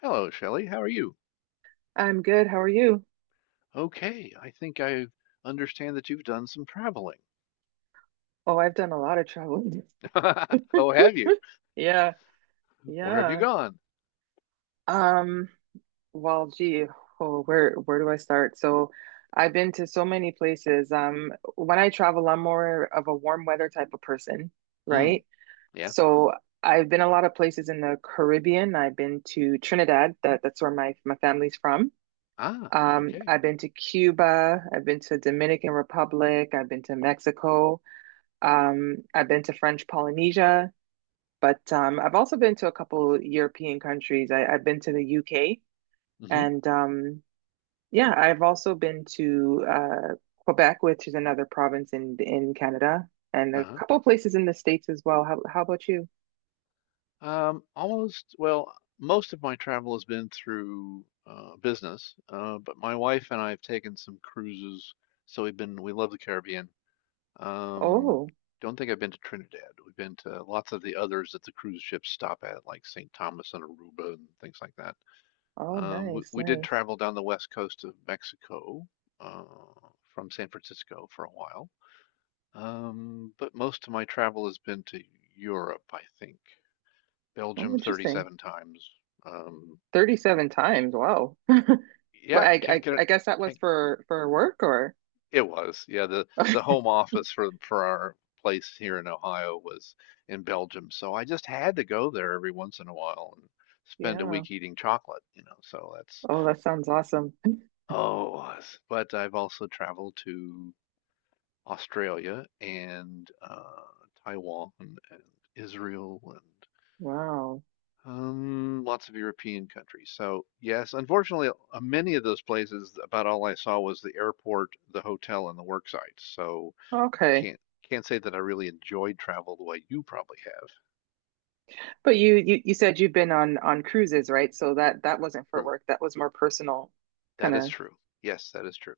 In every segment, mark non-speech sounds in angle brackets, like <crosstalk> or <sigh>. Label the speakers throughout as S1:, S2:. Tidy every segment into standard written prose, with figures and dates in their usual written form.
S1: Hello, Shelley. How are you?
S2: I'm good. How are you?
S1: Okay, I think I understand that you've done some traveling.
S2: Oh, I've done a lot of traveling. <laughs>
S1: <laughs> Oh, have you?
S2: Yeah,
S1: Where have you
S2: yeah.
S1: gone?
S2: Um, well, gee, oh, where do I start? So, I've been to so many places. When I travel, I'm more of a warm weather type of person,
S1: Mm,
S2: right?
S1: yeah.
S2: So, I've been a lot of places in the Caribbean. I've been to Trinidad. That's where my family's from.
S1: Ah,
S2: Um,
S1: okay.
S2: I've been to Cuba. I've been to Dominican Republic. I've been to Mexico. I've been to French Polynesia. But I've also been to a couple European countries. I've been to the UK
S1: Mm-hmm.
S2: and yeah, I've also been to Quebec, which is another province in Canada, and a
S1: Uh-huh.
S2: couple places in the States as well. How about you?
S1: Almost, well, most of my travel has been through business, but my wife and I have taken some cruises, so we love the Caribbean. Um,
S2: Oh,
S1: don't think I've been to Trinidad. We've been to lots of the others that the cruise ships stop at, like St. Thomas and Aruba and things like that.
S2: oh,
S1: Um, we,
S2: nice,
S1: we did
S2: nice.
S1: travel down the west coast of Mexico uh, from San Francisco for a while. But most of my travel has been to Europe, I think.
S2: Oh,
S1: Belgium
S2: interesting.
S1: 37 times. Um,
S2: 37 times. Wow. <laughs> Well,
S1: yeah,
S2: I,
S1: can't
S2: I
S1: get it.
S2: I guess that was
S1: Can't,
S2: for work or
S1: it was. Yeah, the
S2: <laughs>
S1: home office for our place here in Ohio was in Belgium. So I just had to go there every once in a while and spend a
S2: yeah.
S1: week eating chocolate. So that's,
S2: Oh, that sounds awesome. <laughs>
S1: oh, it was, but I've also traveled to Australia and Taiwan and Israel and
S2: Wow.
S1: lots of European countries. So yes, unfortunately, many of those places, about all I saw was the airport, the hotel, and the work sites. So I
S2: Okay.
S1: can't say that I really enjoyed travel the way you probably have.
S2: But you said you've been on cruises, right? So that wasn't for
S1: True.
S2: work. That was more personal
S1: That
S2: kind
S1: is
S2: of
S1: true. Yes, that is true.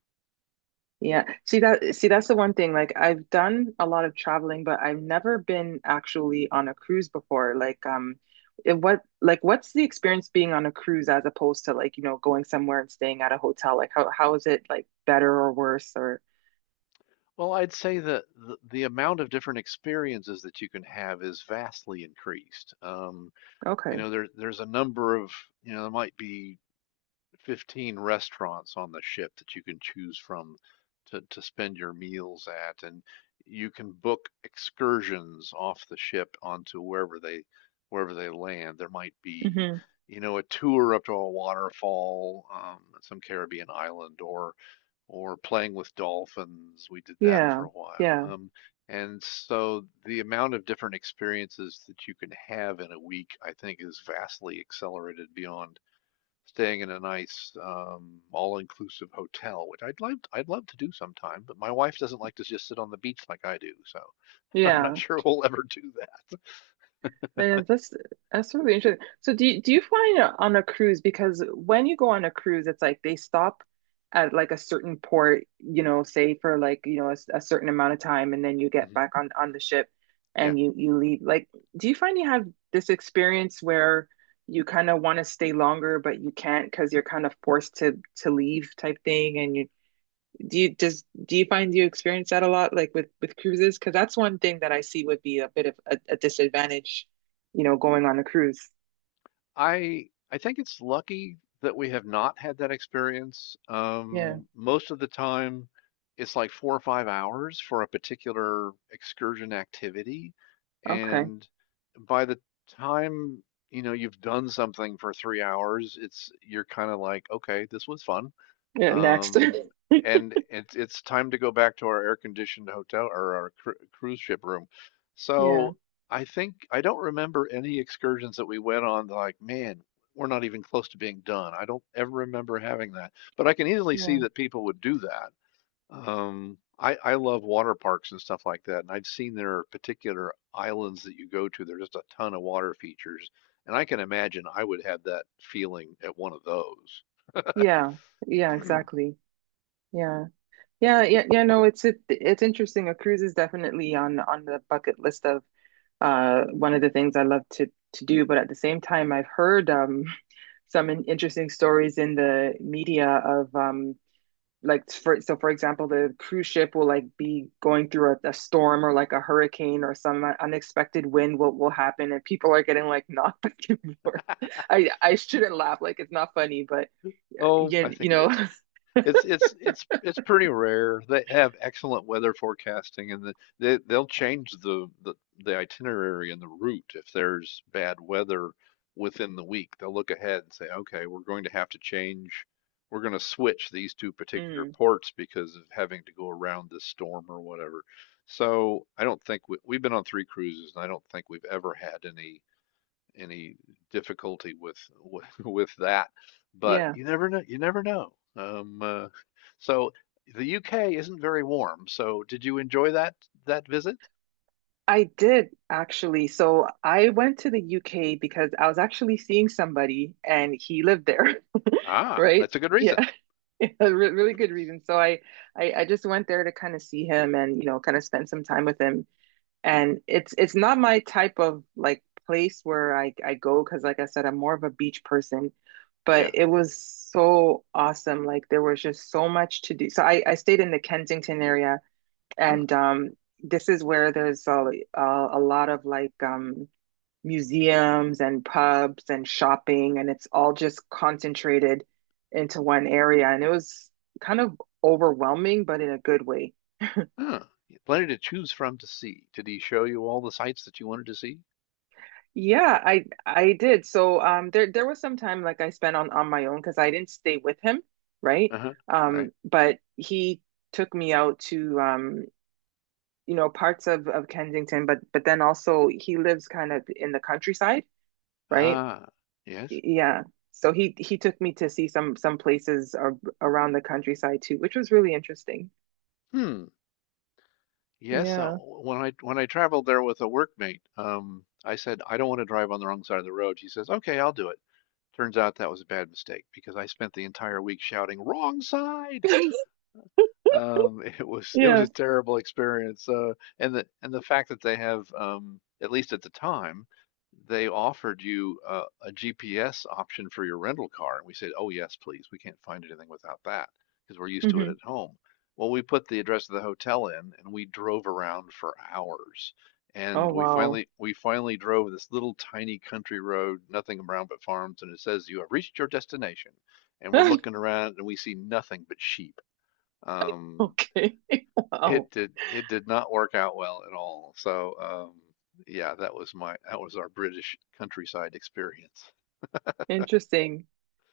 S2: yeah. See that see that's the one thing. Like I've done a lot of traveling, but I've never been actually on a cruise before. Like what like what's the experience being on a cruise as opposed to like, you know, going somewhere and staying at a hotel? Like how is it like better or worse or
S1: Well, I'd say that the amount of different experiences that you can have is vastly increased. You
S2: okay.
S1: know, there's a number of, you know, there might be 15 restaurants on the ship that you can choose from to spend your meals at. And you can book excursions off the ship onto wherever they land. There might be,
S2: Hmm.
S1: you know, a tour up to a waterfall at some Caribbean island, or playing with dolphins. We did that for
S2: Yeah.
S1: a while.
S2: Yeah.
S1: And so the amount of different experiences that you can have in a week, I think, is vastly accelerated beyond staying in a nice all-inclusive hotel, which I'd love to do sometime, but my wife doesn't like to just sit on the beach like I do, so <laughs> I'm not
S2: Yeah.
S1: sure we'll ever do that.
S2: Yeah, that's really interesting. So do you find on a cruise, because when you go on a cruise, it's like they stop at like a certain port, you know, say for like, you know, a certain amount of time and then you get
S1: Hmm.
S2: back on the ship
S1: Yeah,
S2: and you leave. Like, do you find you have this experience where you kind of want to stay longer but you can't because you're kind of forced to leave type thing, and you do you find you experience that a lot, like with cruises? Because that's one thing that I see would be a bit of a disadvantage, you know, going on a cruise.
S1: I I think it's lucky that we have not had that experience.
S2: Yeah.
S1: Most of the time, it's like 4 or 5 hours for a particular excursion activity,
S2: Okay.
S1: and by the time you've done something for 3 hours, it's you're kind of like, okay, this was fun.
S2: Yeah. Next.
S1: Um,
S2: <laughs>
S1: and it's time to go back to our air-conditioned hotel or our cruise ship room.
S2: Yeah.
S1: So I think I don't remember any excursions that we went on that like, man, we're not even close to being done. I don't ever remember having that, but I can easily see
S2: Yeah.
S1: that people would do that. I love water parks and stuff like that, and I've seen there are particular islands that you go to. There's just a ton of water features, and I can imagine I would have that feeling at one of those.
S2: Yeah. Yeah. Exactly. Yeah. Yeah. Yeah. Yeah. No, it's interesting. A cruise is definitely on the bucket list of one of the things I love to do. But at the same time, I've heard <laughs> some interesting stories in the media of like for so for example the cruise ship will like be going through a storm or like a hurricane or some unexpected wind what will happen and people are getting like <laughs> knocked back and forth <laughs>
S1: <laughs>
S2: I shouldn't laugh like it's not funny but
S1: Oh,
S2: yeah
S1: I think
S2: you
S1: it
S2: know
S1: is.
S2: <laughs>
S1: It's pretty rare. They have excellent weather forecasting, and they'll change the itinerary and the route if there's bad weather within the week. They'll look ahead and say, okay, we're going to have to change. We're going to switch these two particular
S2: Mm,
S1: ports because of having to go around this storm or whatever. So I don't think we've been on three cruises, and I don't think we've ever had any difficulty <laughs> with that. But
S2: yeah.
S1: you never know. You never know. So the UK isn't very warm. So did you enjoy that visit?
S2: I did actually. So I went to the UK because I was actually seeing somebody and he lived there. <laughs>
S1: Ah,
S2: Right,
S1: that's a good reason.
S2: yeah. <laughs> A really good reason. So I just went there to kind of see him and you know kind of spend some time with him, and it's not my type of like place where I go because like I said I'm more of a beach person, but
S1: Yeah.
S2: it was so awesome. Like there was just so much to do. So I stayed in the Kensington area,
S1: Ah,
S2: and this is where there's a lot of like museums and pubs and shopping, and it's all just concentrated into one area, and it was kind of overwhelming but in a good way.
S1: ah, yeah, plenty to choose from to see. Did he show you all the sights that you wanted to see?
S2: Yeah, I did. So there was some time like I spent on my own because I didn't stay with him, right?
S1: Uh-huh. All right.
S2: But he took me out to you know parts of Kensington, but then also he lives kind of in the countryside, right?
S1: Ah, yes.
S2: Yeah. So he took me to see some places ar around the countryside too, which was really interesting.
S1: Hmm. Yes.
S2: Yeah.
S1: When I traveled there with a workmate, I said I don't want to drive on the wrong side of the road. She says, "Okay, I'll do it." Turns out that was a bad mistake because I spent the entire week shouting, wrong side.
S2: <laughs>
S1: <laughs> It was
S2: Yeah.
S1: a terrible experience. And the fact that they have, at least at the time, they offered you a GPS option for your rental car, and we said, "Oh yes, please. We can't find anything without that because we're used to it
S2: Hmm.
S1: at home." Well, we put the address of the hotel in, and we drove around for hours. And
S2: Oh wow.
S1: we finally drove this little tiny country road, nothing around but farms, and it says you have reached your destination. And we're
S2: <laughs>
S1: looking around, and we see nothing but sheep. Um,
S2: Okay. <laughs> Wow.
S1: it did not work out well at all. So um, yeah, that was our British countryside experience.
S2: Interesting.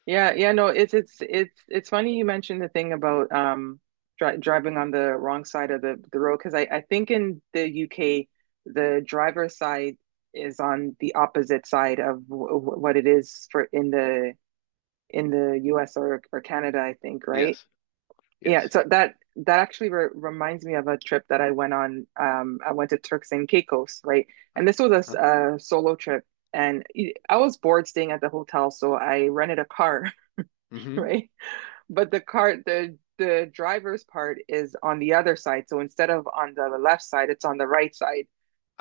S2: Yeah, yeah, no, it's funny you mentioned the thing about driving on the wrong side of the road, because I think in the UK the driver's side is on the opposite side of what it is for in the US or Canada I think, right?
S1: Yes,
S2: Yeah,
S1: yes.
S2: so that that actually re reminds me of a trip that I went on. I went to Turks and Caicos, right?
S1: Uh,
S2: And this was
S1: uh-huh.
S2: a solo trip, and I was bored staying at the hotel, so I rented a car, <laughs>
S1: Hmm.
S2: right? But the car, the driver's part is on the other side. So instead of on the left side, it's on the right side.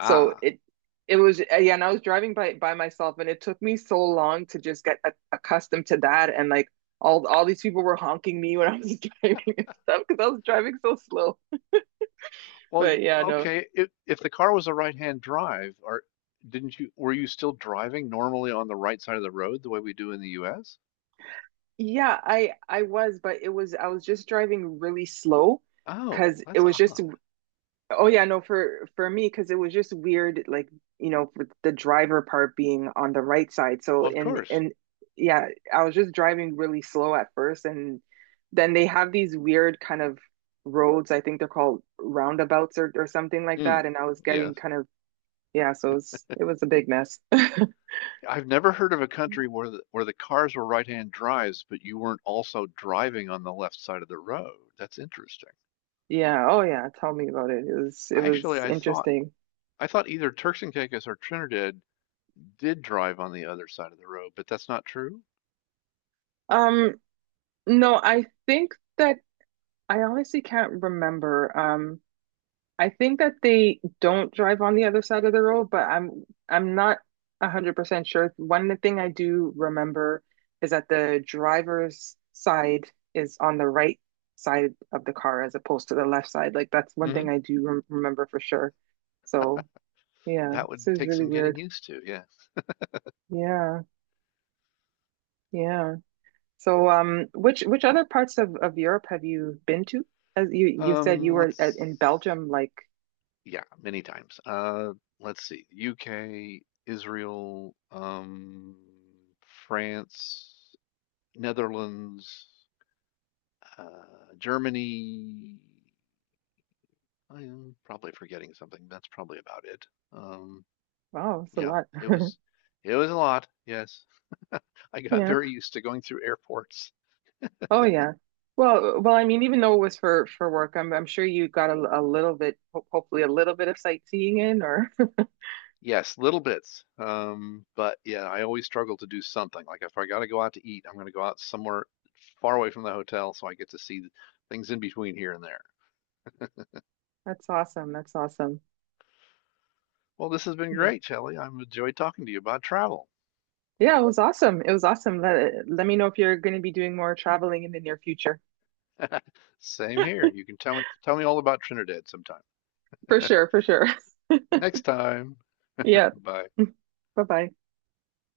S2: So it was yeah, and I was driving by myself, and it took me so long to just get accustomed to that. And like all these people were honking me when I was <laughs> driving and stuff because I was driving so slow.
S1: Well,
S2: But yeah, no,
S1: okay, if the car was a right-hand drive, or didn't you were you still driving normally on the right side of the road the way we do in the US?
S2: yeah, I was, but it was I was just driving really slow
S1: Oh,
S2: because it
S1: that's
S2: was just.
S1: odd.
S2: Oh yeah, no, for me, because it was just weird, like, you know, with the driver part being on the right side. So
S1: Well, of course.
S2: and yeah, I was just driving really slow at first, and then they have these weird kind of roads. I think they're called roundabouts or something like
S1: Hmm.
S2: that. And I was getting
S1: Yes.
S2: kind of yeah, so it was a big mess. <laughs>
S1: I've never heard of a country where where the cars were right-hand drives, but you weren't also driving on the left side of the road. That's interesting.
S2: Yeah, oh yeah, tell me about it. It
S1: I actually
S2: was
S1: I thought
S2: interesting.
S1: I thought either Turks and Caicos or Trinidad did drive on the other side of the road, but that's not true.
S2: Um, no, I think that I honestly can't remember. I think that they don't drive on the other side of the road, but I'm not 100% sure. One thing I do remember is that the driver's side is on the right side of the car as opposed to the left side. Like that's one thing
S1: Hmm.
S2: I do remember for sure. So, yeah,
S1: That
S2: this
S1: would
S2: is
S1: take
S2: really
S1: some getting
S2: weird.
S1: used to. Yeah.
S2: Yeah, yeah. So, which other parts of Europe have you been to? As you said you were at,
S1: Let's.
S2: in Belgium, like
S1: Yeah. Many times. Let's see. UK, Israel, France, Netherlands, uh, Germany. I am probably forgetting something. That's probably about it. Um,
S2: wow, it's a
S1: yeah,
S2: lot.
S1: it
S2: <laughs>
S1: was, it was a lot. Yes, <laughs> I got
S2: Yeah.
S1: very used to going through airports.
S2: Oh yeah. Well, well, I mean, even though it was for work, I'm sure you got a little bit, hopefully a little bit of sightseeing in, or
S1: Yes, little bits. But yeah, I always struggle to do something. Like if I got to go out to eat, I'm going to go out somewhere far away from the hotel so I get to see things in between here and there.
S2: <laughs> that's awesome. That's awesome.
S1: Well, this has been
S2: Yeah,
S1: great, Shelley. I've enjoyed talking to you about travel.
S2: yeah, it was awesome. It was awesome. Let me know if you're going to be doing more traveling in the near future.
S1: Same here. You can tell me all about Trinidad sometime.
S2: For
S1: <laughs>
S2: sure, for sure. <laughs>
S1: Next time.
S2: Yeah.
S1: Bye.
S2: <laughs> Bye-bye.